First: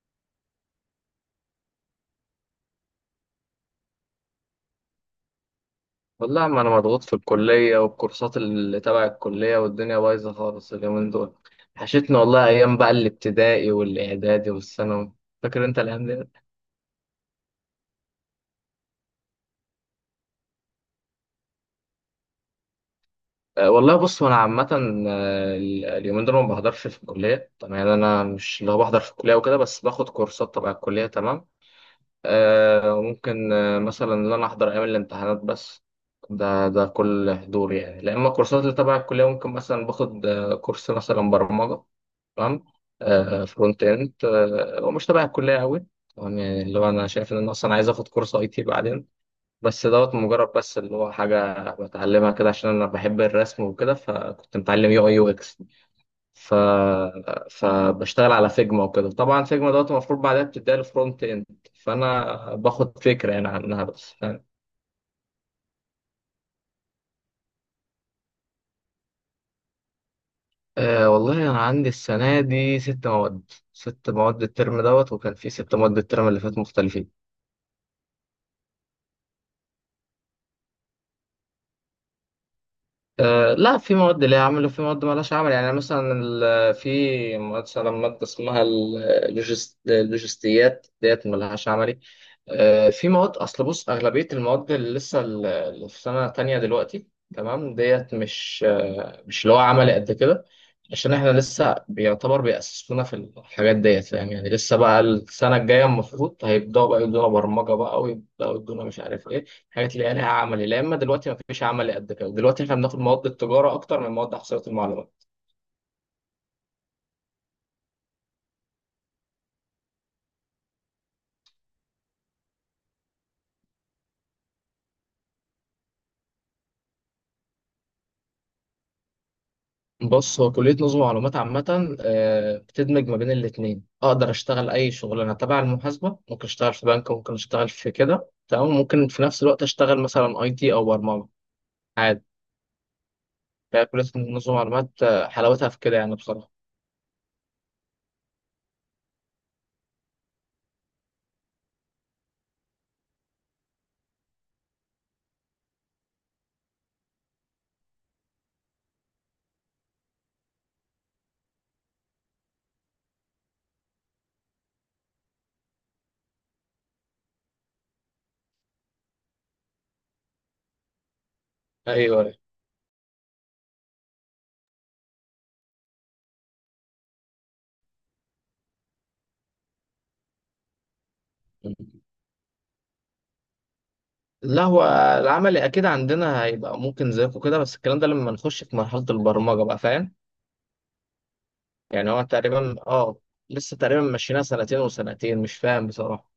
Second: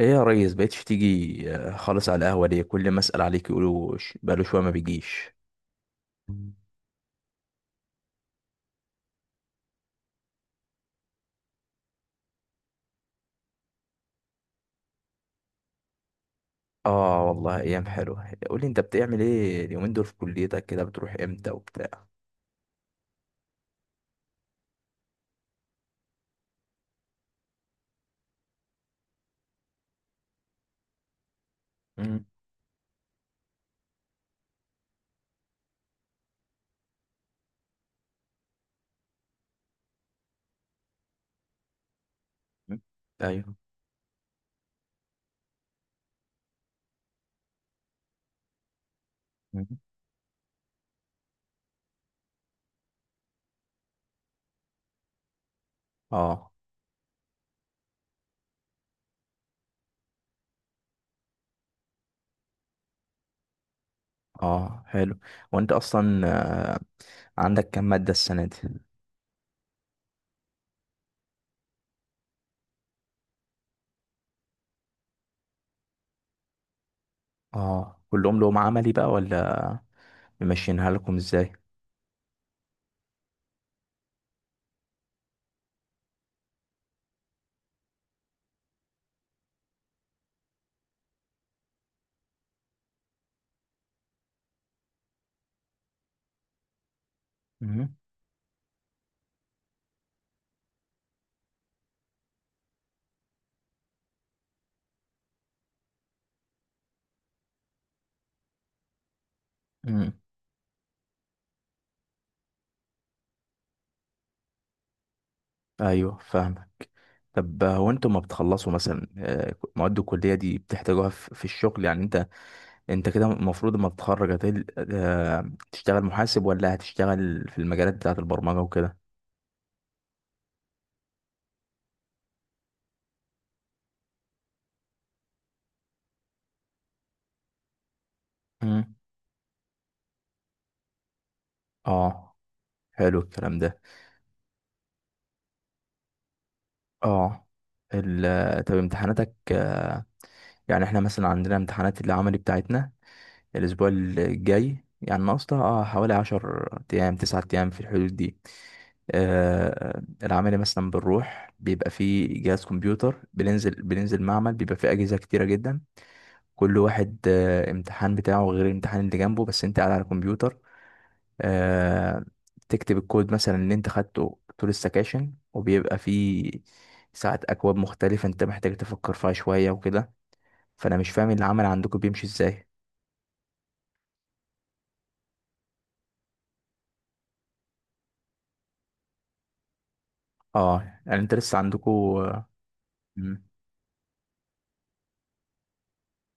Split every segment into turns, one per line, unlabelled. ايه يا ريس بقيتش تيجي خالص على القهوة؟ ليه كل ما اسأل عليك يقولوا بقاله شوية ما بيجيش.
والله ما انا مضغوط في الكليه والكورسات اللي تبع الكليه والدنيا بايظه خالص اليومين دول. وحشتني والله ايام بقى الابتدائي والاعدادي والثانوي. فاكر انت الايام دي؟
اه والله ايام حلوة. قولي انت بتعمل ايه اليومين دول في كليتك؟ كده بتروح امتى وبتاع؟
أه والله بص وانا عامه اليومين دول ما بحضرش في الكليه طبعا، يعني انا مش اللي هو بحضر في الكليه وكده، بس باخد كورسات تبع الكليه. تمام.
مم.
أه ممكن مثلا ان انا احضر ايام الامتحانات بس. ده كل حضور يعني، لا اما الكورسات اللي تبع الكليه ممكن مثلا باخد كورس مثلا برمجه. تمام. آه
ايوه.
فرونت اند، آه هو مش تبع الكليه قوي. تمام، يعني اللي هو انا شايف ان انا اصلا عايز اخد كورس اي تي بعدين،
مم.
بس دوت مجرد، بس اللي هو حاجه بتعلمها كده عشان انا بحب الرسم وكده، فكنت متعلم يو اي يو اكس.
اه.
ف فبشتغل على فيجما وكده، طبعا فيجما دوت المفروض بعدها بتديها الفرونت اند. فانا باخد فكره يعني عنها، بس فاهم؟
اه حلو. وانت اصلا آه، عندك كام مادة السنة دي؟
أه والله انا عندي السنه دي ست مواد. ست مواد الترم دوت، وكان في ست مواد الترم اللي فات مختلفين.
اه كلهم لهم عملي بقى ولا ممشينها لكم ازاي؟
أه لا، في مواد ليها عمل وفي مواد مالهاش عمل. يعني مثلا في مثلا مادة اسمها اللوجستيات ديت مالهاش عملي. أه في مواد، أصل بص أغلبية المواد اللي لسه اللي في سنة تانية دلوقتي، تمام،
مم.
ديت مش مش اللي هو عملي قد كده، عشان احنا لسه بيعتبر بيأسسونا في الحاجات ديت، فاهم؟ يعني لسه بقى السنة الجاية المفروض هيبدأوا بقى يدونا برمجة بقى، ويبدأوا يدونا مش عارف ايه، حاجات اللي هي
امم.
لها عملي. لا اما دلوقتي ما فيش عملي قد كده، دلوقتي احنا بناخد مواد التجاره اكتر من مواد احصائيه المعلومات.
ايوه فاهمك. طب هو انتوا ما بتخلصوا مثلا مواد الكليه دي بتحتاجوها في الشغل؟ يعني انت انت كده المفروض لما تتخرج تشتغل محاسب ولا هتشتغل في المجالات بتاعة البرمجة وكده؟
بص هو كليه نظم معلومات عامه بتدمج ما بين الاثنين. اقدر اشتغل اي شغلانه تبع المحاسبه، ممكن اشتغل في بنك، ممكن اشتغل في كده، تمام،
مم.
ممكن في نفس الوقت اشتغل مثلا اي تي او برمجه، عادي.
اه حلو الكلام ده.
فكليه نظم معلومات حلاوتها في كده يعني بصراحه.
اه طب امتحاناتك، يعني احنا مثلا عندنا امتحانات العملي بتاعتنا الاسبوع الجاي، يعني ناقصها اه حوالي 10 ايام، 9 ايام، في الحدود دي. آه العملي مثلا بنروح بيبقى فيه جهاز كمبيوتر، بننزل معمل بيبقى فيه اجهزة كتيرة جدا. كل واحد امتحان بتاعه غير الامتحان اللي جنبه، بس انت قاعد على الكمبيوتر، آه،
ايوه.
تكتب الكود مثلا اللي انت خدته طول السكاشن. وبيبقى فيه ساعات اكواد مختلفة انت محتاج تفكر فيها شوية وكده. فانا مش فاهم العمل عندكم بيمشي ازاي.
لا، هو العملي اكيد عندنا هيبقى ممكن زيكم كده، بس الكلام ده لما نخش في مرحله البرمجه بقى، فاهم؟
اه يعني انت لسه عندكم.
يعني هو تقريبا، اه لسه تقريبا ماشيينها سنتين وسنتين، مش فاهم بصراحة.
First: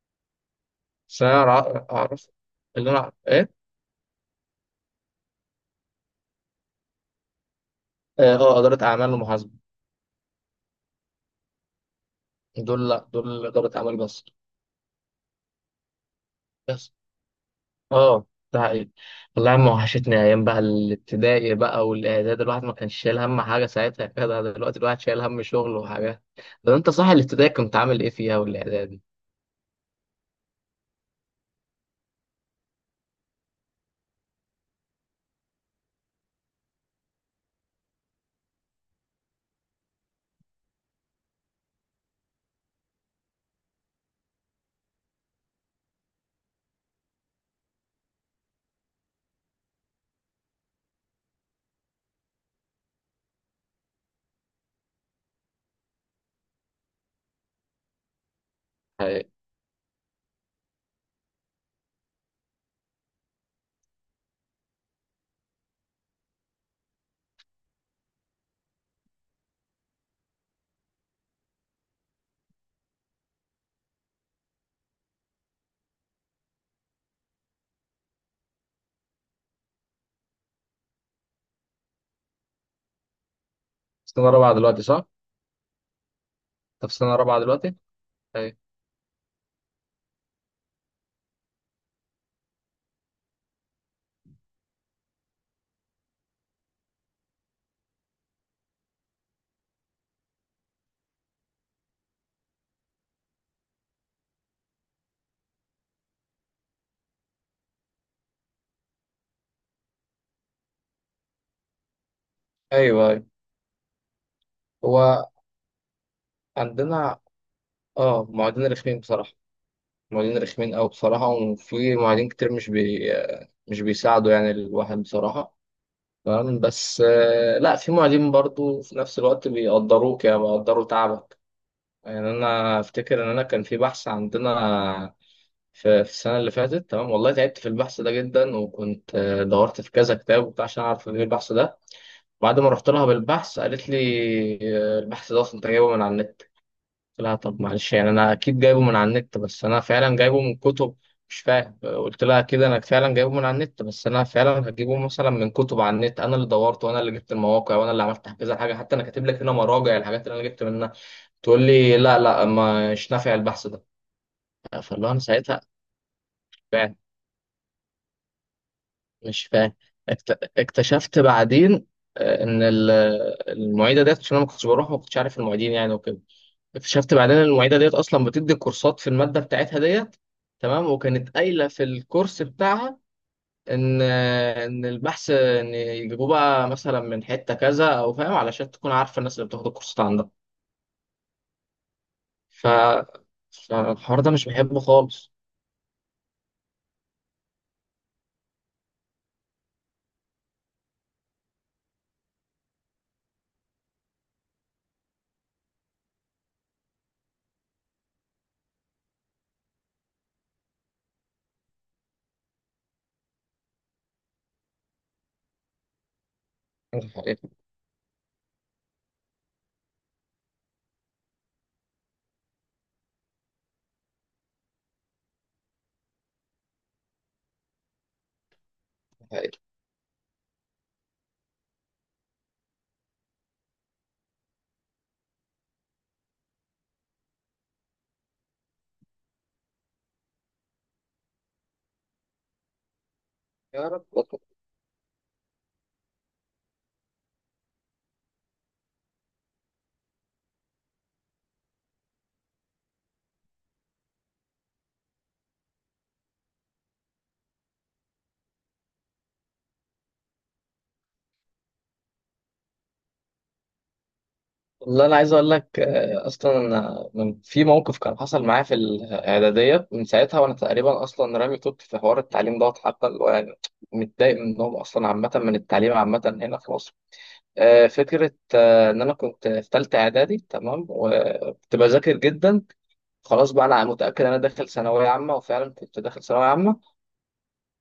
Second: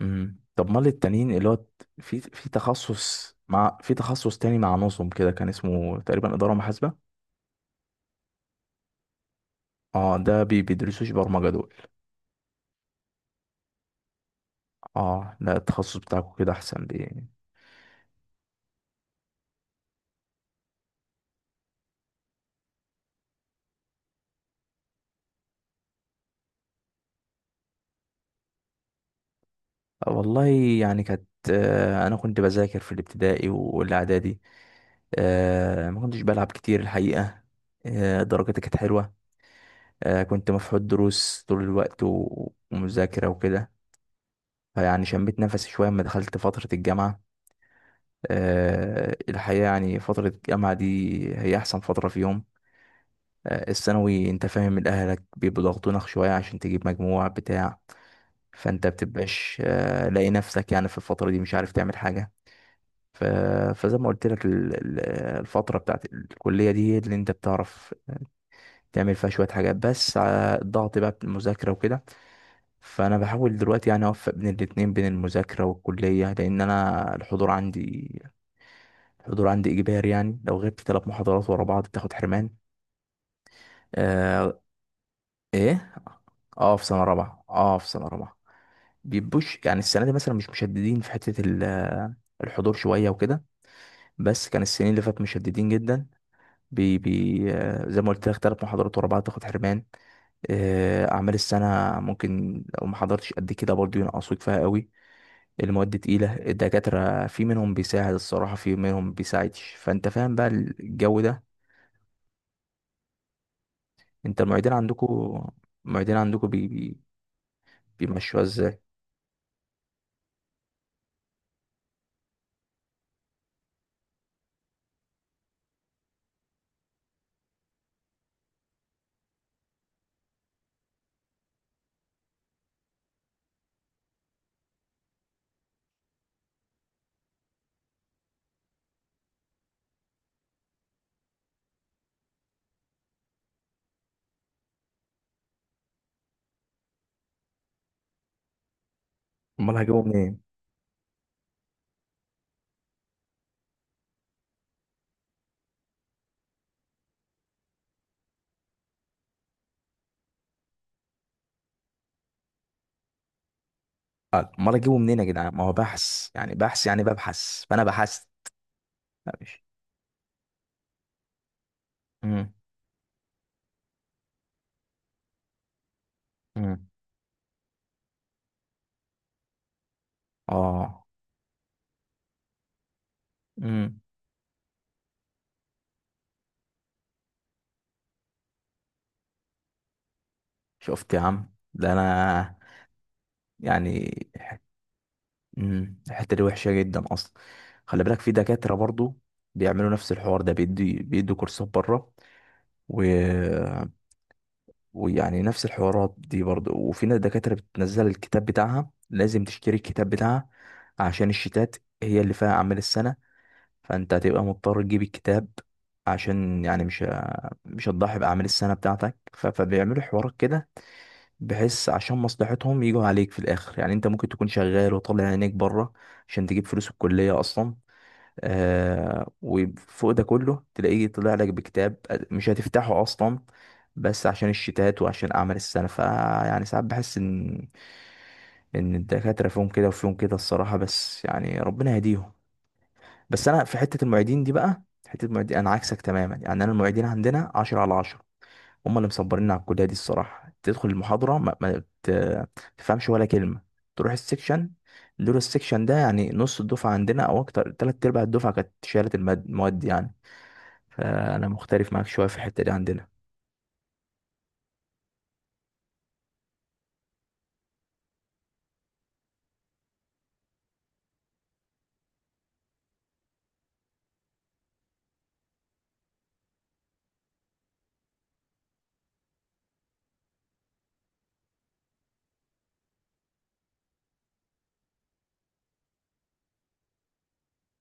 طب امال
بس
التانيين اللي
أنا
هو في
أعرف.
في تخصص
إيه؟
مع، في تخصص تاني مع نظم كده كان اسمه تقريبا إدارة محاسبة.
آه إدارة أعمال ومحاسبة.
اه ده بيدرسوش برمجة دول؟
دول لأ، دول إدارة أعمال بس.
اه لا التخصص بتاعكم كده احسن،
بس
بي.
آه، ده حقيقي. والله يا عم وحشتني أيام بقى الابتدائي بقى والإعداد، الواحد ما كانش شايل هم حاجة ساعتها كده، دلوقتي الواحد شايل هم شغل وحاجات. طب أنت صح، الابتدائي كنت عامل إيه فيها والإعدادي؟
والله يعني كانت انا كنت بذاكر في الابتدائي والاعدادي، ما كنتش بلعب كتير الحقيقه، درجتي كانت حلوه، كنت مفحوط دروس طول الوقت ومذاكره وكده. فيعني شميت نفسي شويه لما دخلت فتره الجامعه. الحقيقه يعني فتره الجامعه دي هي احسن فتره فيهم. الثانوي انت فاهم، من اهلك بيبقوا ضاغطينك شويه عشان تجيب مجموع بتاع. فانت
حقيقي.
بتبقاش لاقي نفسك يعني في الفتره دي مش عارف تعمل حاجه. ف- فزي ما قلت لك الفترة بتاعت الكلية دي هي اللي انت بتعرف تعمل فيها شوية حاجات بس على الضغط بقى بالمذاكرة وكده. فأنا بحاول دلوقتي يعني أوفق بين الاتنين، بين المذاكرة والكلية، لأن أنا الحضور عندي إجباري. يعني لو غبت 3 محاضرات ورا بعض بتاخد حرمان.
سنة رابعة
آه.
دلوقتي صح؟
إيه؟ اه في
أنت في
سنة
سنة رابعة
رابعة،
دلوقتي؟
اه في سنة رابعة.
أيوه
بيبوش يعني السنة دي مثلا مش مشددين في الحضور شوية وكده، بس كان السنين اللي فاتت مشددين جدا. بي بي زي ما قلت لك 3 محاضرات ورا بعض تاخد حرمان، أعمال السنة ممكن لو ما حضرتش قد كده برضه ينقصوك فيها قوي. المواد تقيلة، الدكاترة في منهم بيساعد الصراحة في منهم بيساعدش، فأنت فاهم بقى الجو ده.
أيوه أيوه.
أنت المعيدين
هو
عندكوا، المعيدين عندكوا بي بي
عندنا آه،
بيمشوها
معيدين
ازاي؟
رخمين بصراحة. معيدين رخمين أوي بصراحة، وفي معيدين كتير مش بيساعدوا يعني الواحد بصراحة. تمام، بس لا في معيدين برضو في نفس الوقت بيقدروك، يعني بيقدروا تعبك. يعني أنا أفتكر إن أنا كان في بحث عندنا في السنة اللي فاتت، تمام، والله تعبت في البحث ده جدا، وكنت دورت في كذا كتاب وبتاع عشان أعرف إيه البحث ده. بعد ما رحت لها بالبحث قالت لي البحث ده أصلا أنت جايبه من على النت. لا طب معلش، يعني انا اكيد جايبه من على النت بس
أمال
انا
هجيبه
فعلا
منين؟
جايبه من كتب. مش فاهم. قلت لها كده، انا فعلا جايبه من على النت، بس انا فعلا هجيبه مثلا من كتب على النت، انا اللي دورت وانا اللي جبت المواقع وانا اللي عملت كذا حاجه، حتى انا كاتب لك هنا مراجع الحاجات اللي انا جبت منها. تقول لي لا لا، مش نافع البحث ده.
أمال هجيبه
فاللي هو
منين
انا
يا جدعان؟
ساعتها،
ما هو بحث يعني، بحث
فاهم؟
يعني ببحث فأنا بحثت. لا،
مش
مش.
فاهم. اكتشفت بعدين
مم.
ان المعيده ديت، عشان انا ما كنتش بروح، ما كنتش عارف المعيدين يعني وكده.
مم.
اكتشفت بعدين إن المعيده ديت اصلا بتدي كورسات في الماده بتاعتها ديت. تمام.
اه.
وكانت قايله في الكورس بتاعها
مم.
ان البحث ان يجيبوه بقى مثلا من حته كذا او، فاهم؟ علشان تكون عارفه الناس اللي بتاخد الكورسات عندها.
شفت يا عم ده، أنا
ف
يعني.
فالحوار ده مش بحبه خالص.
مم، الحتة دي وحشة جدا أصلا. خلي بالك في دكاترة برضو بيعملوا نفس الحوار ده، بيدوا كورسات بره، و... ويعني نفس الحوارات دي برضو. وفي ناس دكاترة بتنزل الكتاب بتاعها، لازم تشتري الكتاب بتاعها عشان الشتات هي اللي فيها أعمال السنة، فأنت هتبقى مضطر تجيب الكتاب عشان يعني
الحقيقة-
مش هتضحي بأعمال السنة بتاعتك. فبيعملوا حوارات كده بحيث عشان مصلحتهم يجوا عليك في الاخر. يعني انت ممكن تكون شغال وطالع عينيك بره عشان تجيب فلوس الكليه اصلا، آه
الحقيقة.
وفوق ده كله تلاقيه طلع لك بكتاب مش هتفتحه اصلا، بس عشان الشتات وعشان اعمال السنه. فيعني ساعات بحس ان ان الدكاتره فيهم كده وفيهم كده الصراحه، بس يعني ربنا يهديهم. بس انا في
يا
حته
رب.
المعيدين دي بقى، حته المعيدين انا عكسك تماما. يعني انا المعيدين عندنا 10 على 10، هم اللي مصبريننا على الكليه دي الصراحه. تدخل المحاضره ما تفهمش ولا كلمه، تروح السكشن. دول السكشن ده يعني نص الدفعه عندنا او اكتر تلات ارباع الدفعه كانت شالت المواد يعني. فانا مختلف معاك شويه في الحته دي عندنا.
والله انا عايز اقول لك اصلا أنا في موقف كان حصل معايا في الاعداديه، من ساعتها وانا تقريبا اصلا رامي توت في حوار التعليم دوت، حتى اللي هو يعني متضايق منهم اصلا عامه، من التعليم عامه هنا في مصر. فكره ان انا كنت في ثالثه اعدادي، تمام، وكنت بذاكر جدا. خلاص بقى انا متاكد ان انا داخل ثانويه عامه، وفعلا كنت داخل ثانويه عامه.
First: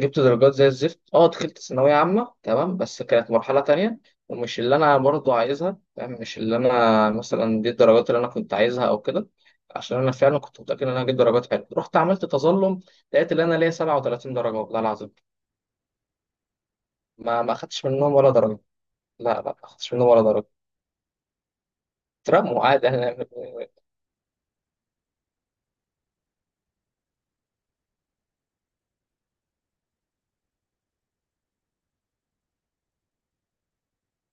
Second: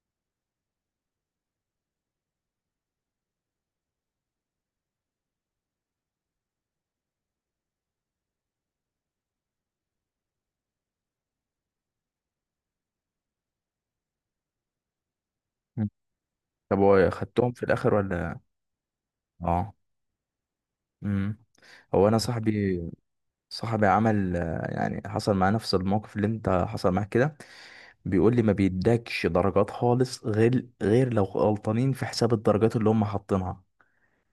جبت درجات زي الزفت. اه دخلت ثانوية عامة، تمام، بس كانت مرحلة تانية، ومش اللي أنا برضو عايزها، فاهم؟ مش اللي أنا مثلا، دي الدرجات اللي أنا كنت عايزها أو كده، عشان أنا فعلا كنت متأكد إن أنا هجيب درجات حلوة. رحت عملت تظلم، لقيت إن أنا ليا 37 درجة، والله العظيم.
مم. طب هو
ما
خدتهم
ما
في
أخدتش
الاخر
منهم ولا
ولا؟
درجة. لا لا، ما
اه.
أخدتش منهم ولا درجة.
امم. هو انا
اترموا
صاحبي،
عادي أنا.
صاحبي عمل يعني حصل معاه نفس الموقف اللي انت حصل معاك كده. بيقول لي ما بيدكش درجات خالص، غير لو غلطانين في حساب الدرجات اللي هم حاطينها،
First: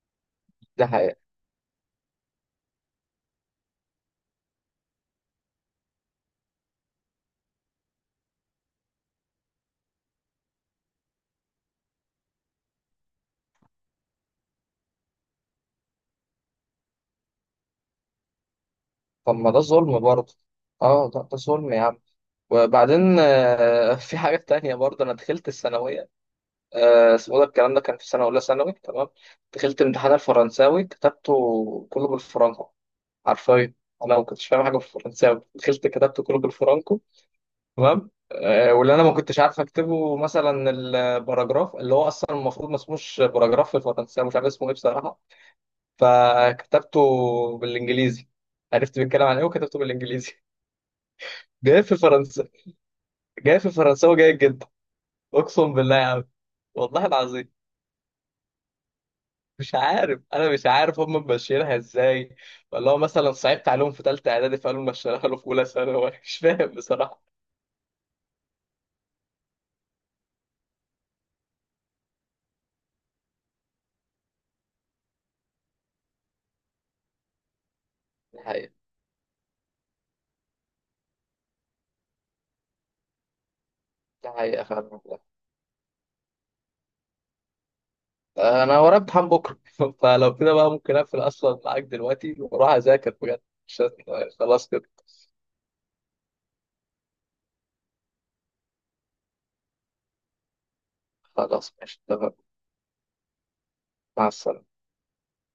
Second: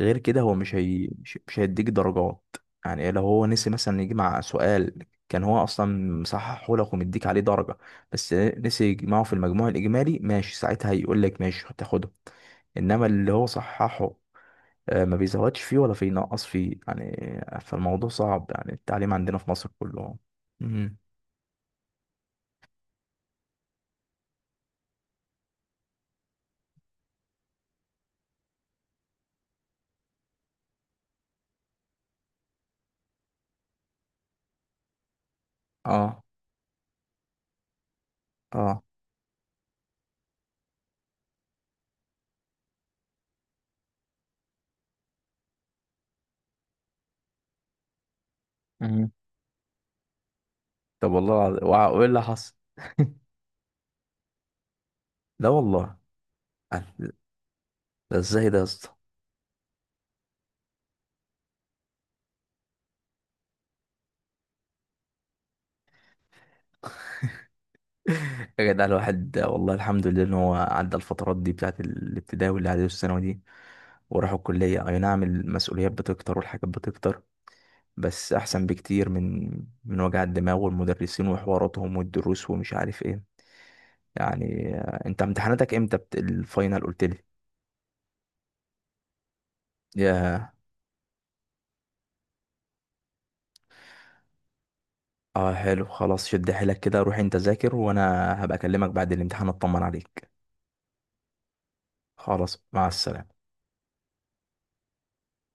غير كده هو
ده حقيقة.
مش هيديك درجات. يعني لو هو نسي مثلا يجمع سؤال كان هو اصلا مصححه لك ومديك عليه درجه، بس نسي يجمعه في المجموع الاجمالي، ماشي ساعتها هيقول لك ماشي هتاخده. انما اللي هو صححه ما بيزودش فيه ولا بينقص فيه يعني. فالموضوع صعب، يعني التعليم
طب
عندنا في
ما ده
مصر
ظلم
كله.
برضه.
مم.
اه ده ظلم يا عم. وبعدين في حاجة تانية برضه أنا دخلت الثانوية. اسمه، ده الكلام ده كان في سنة أولى ثانوي، تمام. دخلت امتحان الفرنساوي كتبته كله بالفرنكو، حرفيا. أنا ما كنتش فاهم حاجة في الفرنساوي، دخلت كتبته
اه.
كله بالفرنكو. تمام
اه.
واللي أنا ما كنتش عارف أكتبه مثلا الباراجراف، اللي هو أصلا المفروض ما اسموش باراجراف في الفرنساوي، مش عارف اسمه إيه بصراحة. فكتبته بالإنجليزي، عرفت
مم.
بيتكلم عن إيه وكتبته بالإنجليزي
طب والله العظيم
جاي في
وايه اللي
فرنسا،
حصل؟
جاي في فرنساوي جيد جدا.
لا
أقسم بالله
والله
يا عم. والله العظيم.
ده ازاي ده يا اسطى؟
مش عارف، انا مش عارف هم ماشيينها ازاي، ولا هو مثلا صعبت عليهم في ثالثه اعدادي فقالوا ماشيينها له في اولى ثانوي مش فاهم بصراحه.
يا جدع الواحد والله الحمد لله ان هو عدى الفترات دي بتاعت الابتدائي والاعدادي والثانوي دي، وراح الكليه. اي نعم المسؤوليات بتكتر والحاجات بتكتر، بس
ده
احسن
حقيقه.
بكتير من وجع الدماغ والمدرسين وحواراتهم والدروس ومش عارف ايه.
ده حقيقه
يعني
فعلا والله.
انت امتحاناتك امتى؟ الفاينل قلت لي.
انا ورايا امتحان بكره فلو
يا
كده بقى ممكن اقفل اصلا معاك دلوقتي واروح اذاكر بجد. مش هت- خلاص كده.
اه حلو خلاص، شد حيلك كده، روح انت ذاكر وانا هبقى اكلمك بعد الامتحان اطمن عليك.
خلاص ماشي تمام.
خلاص مع السلامه.
مع السلامه.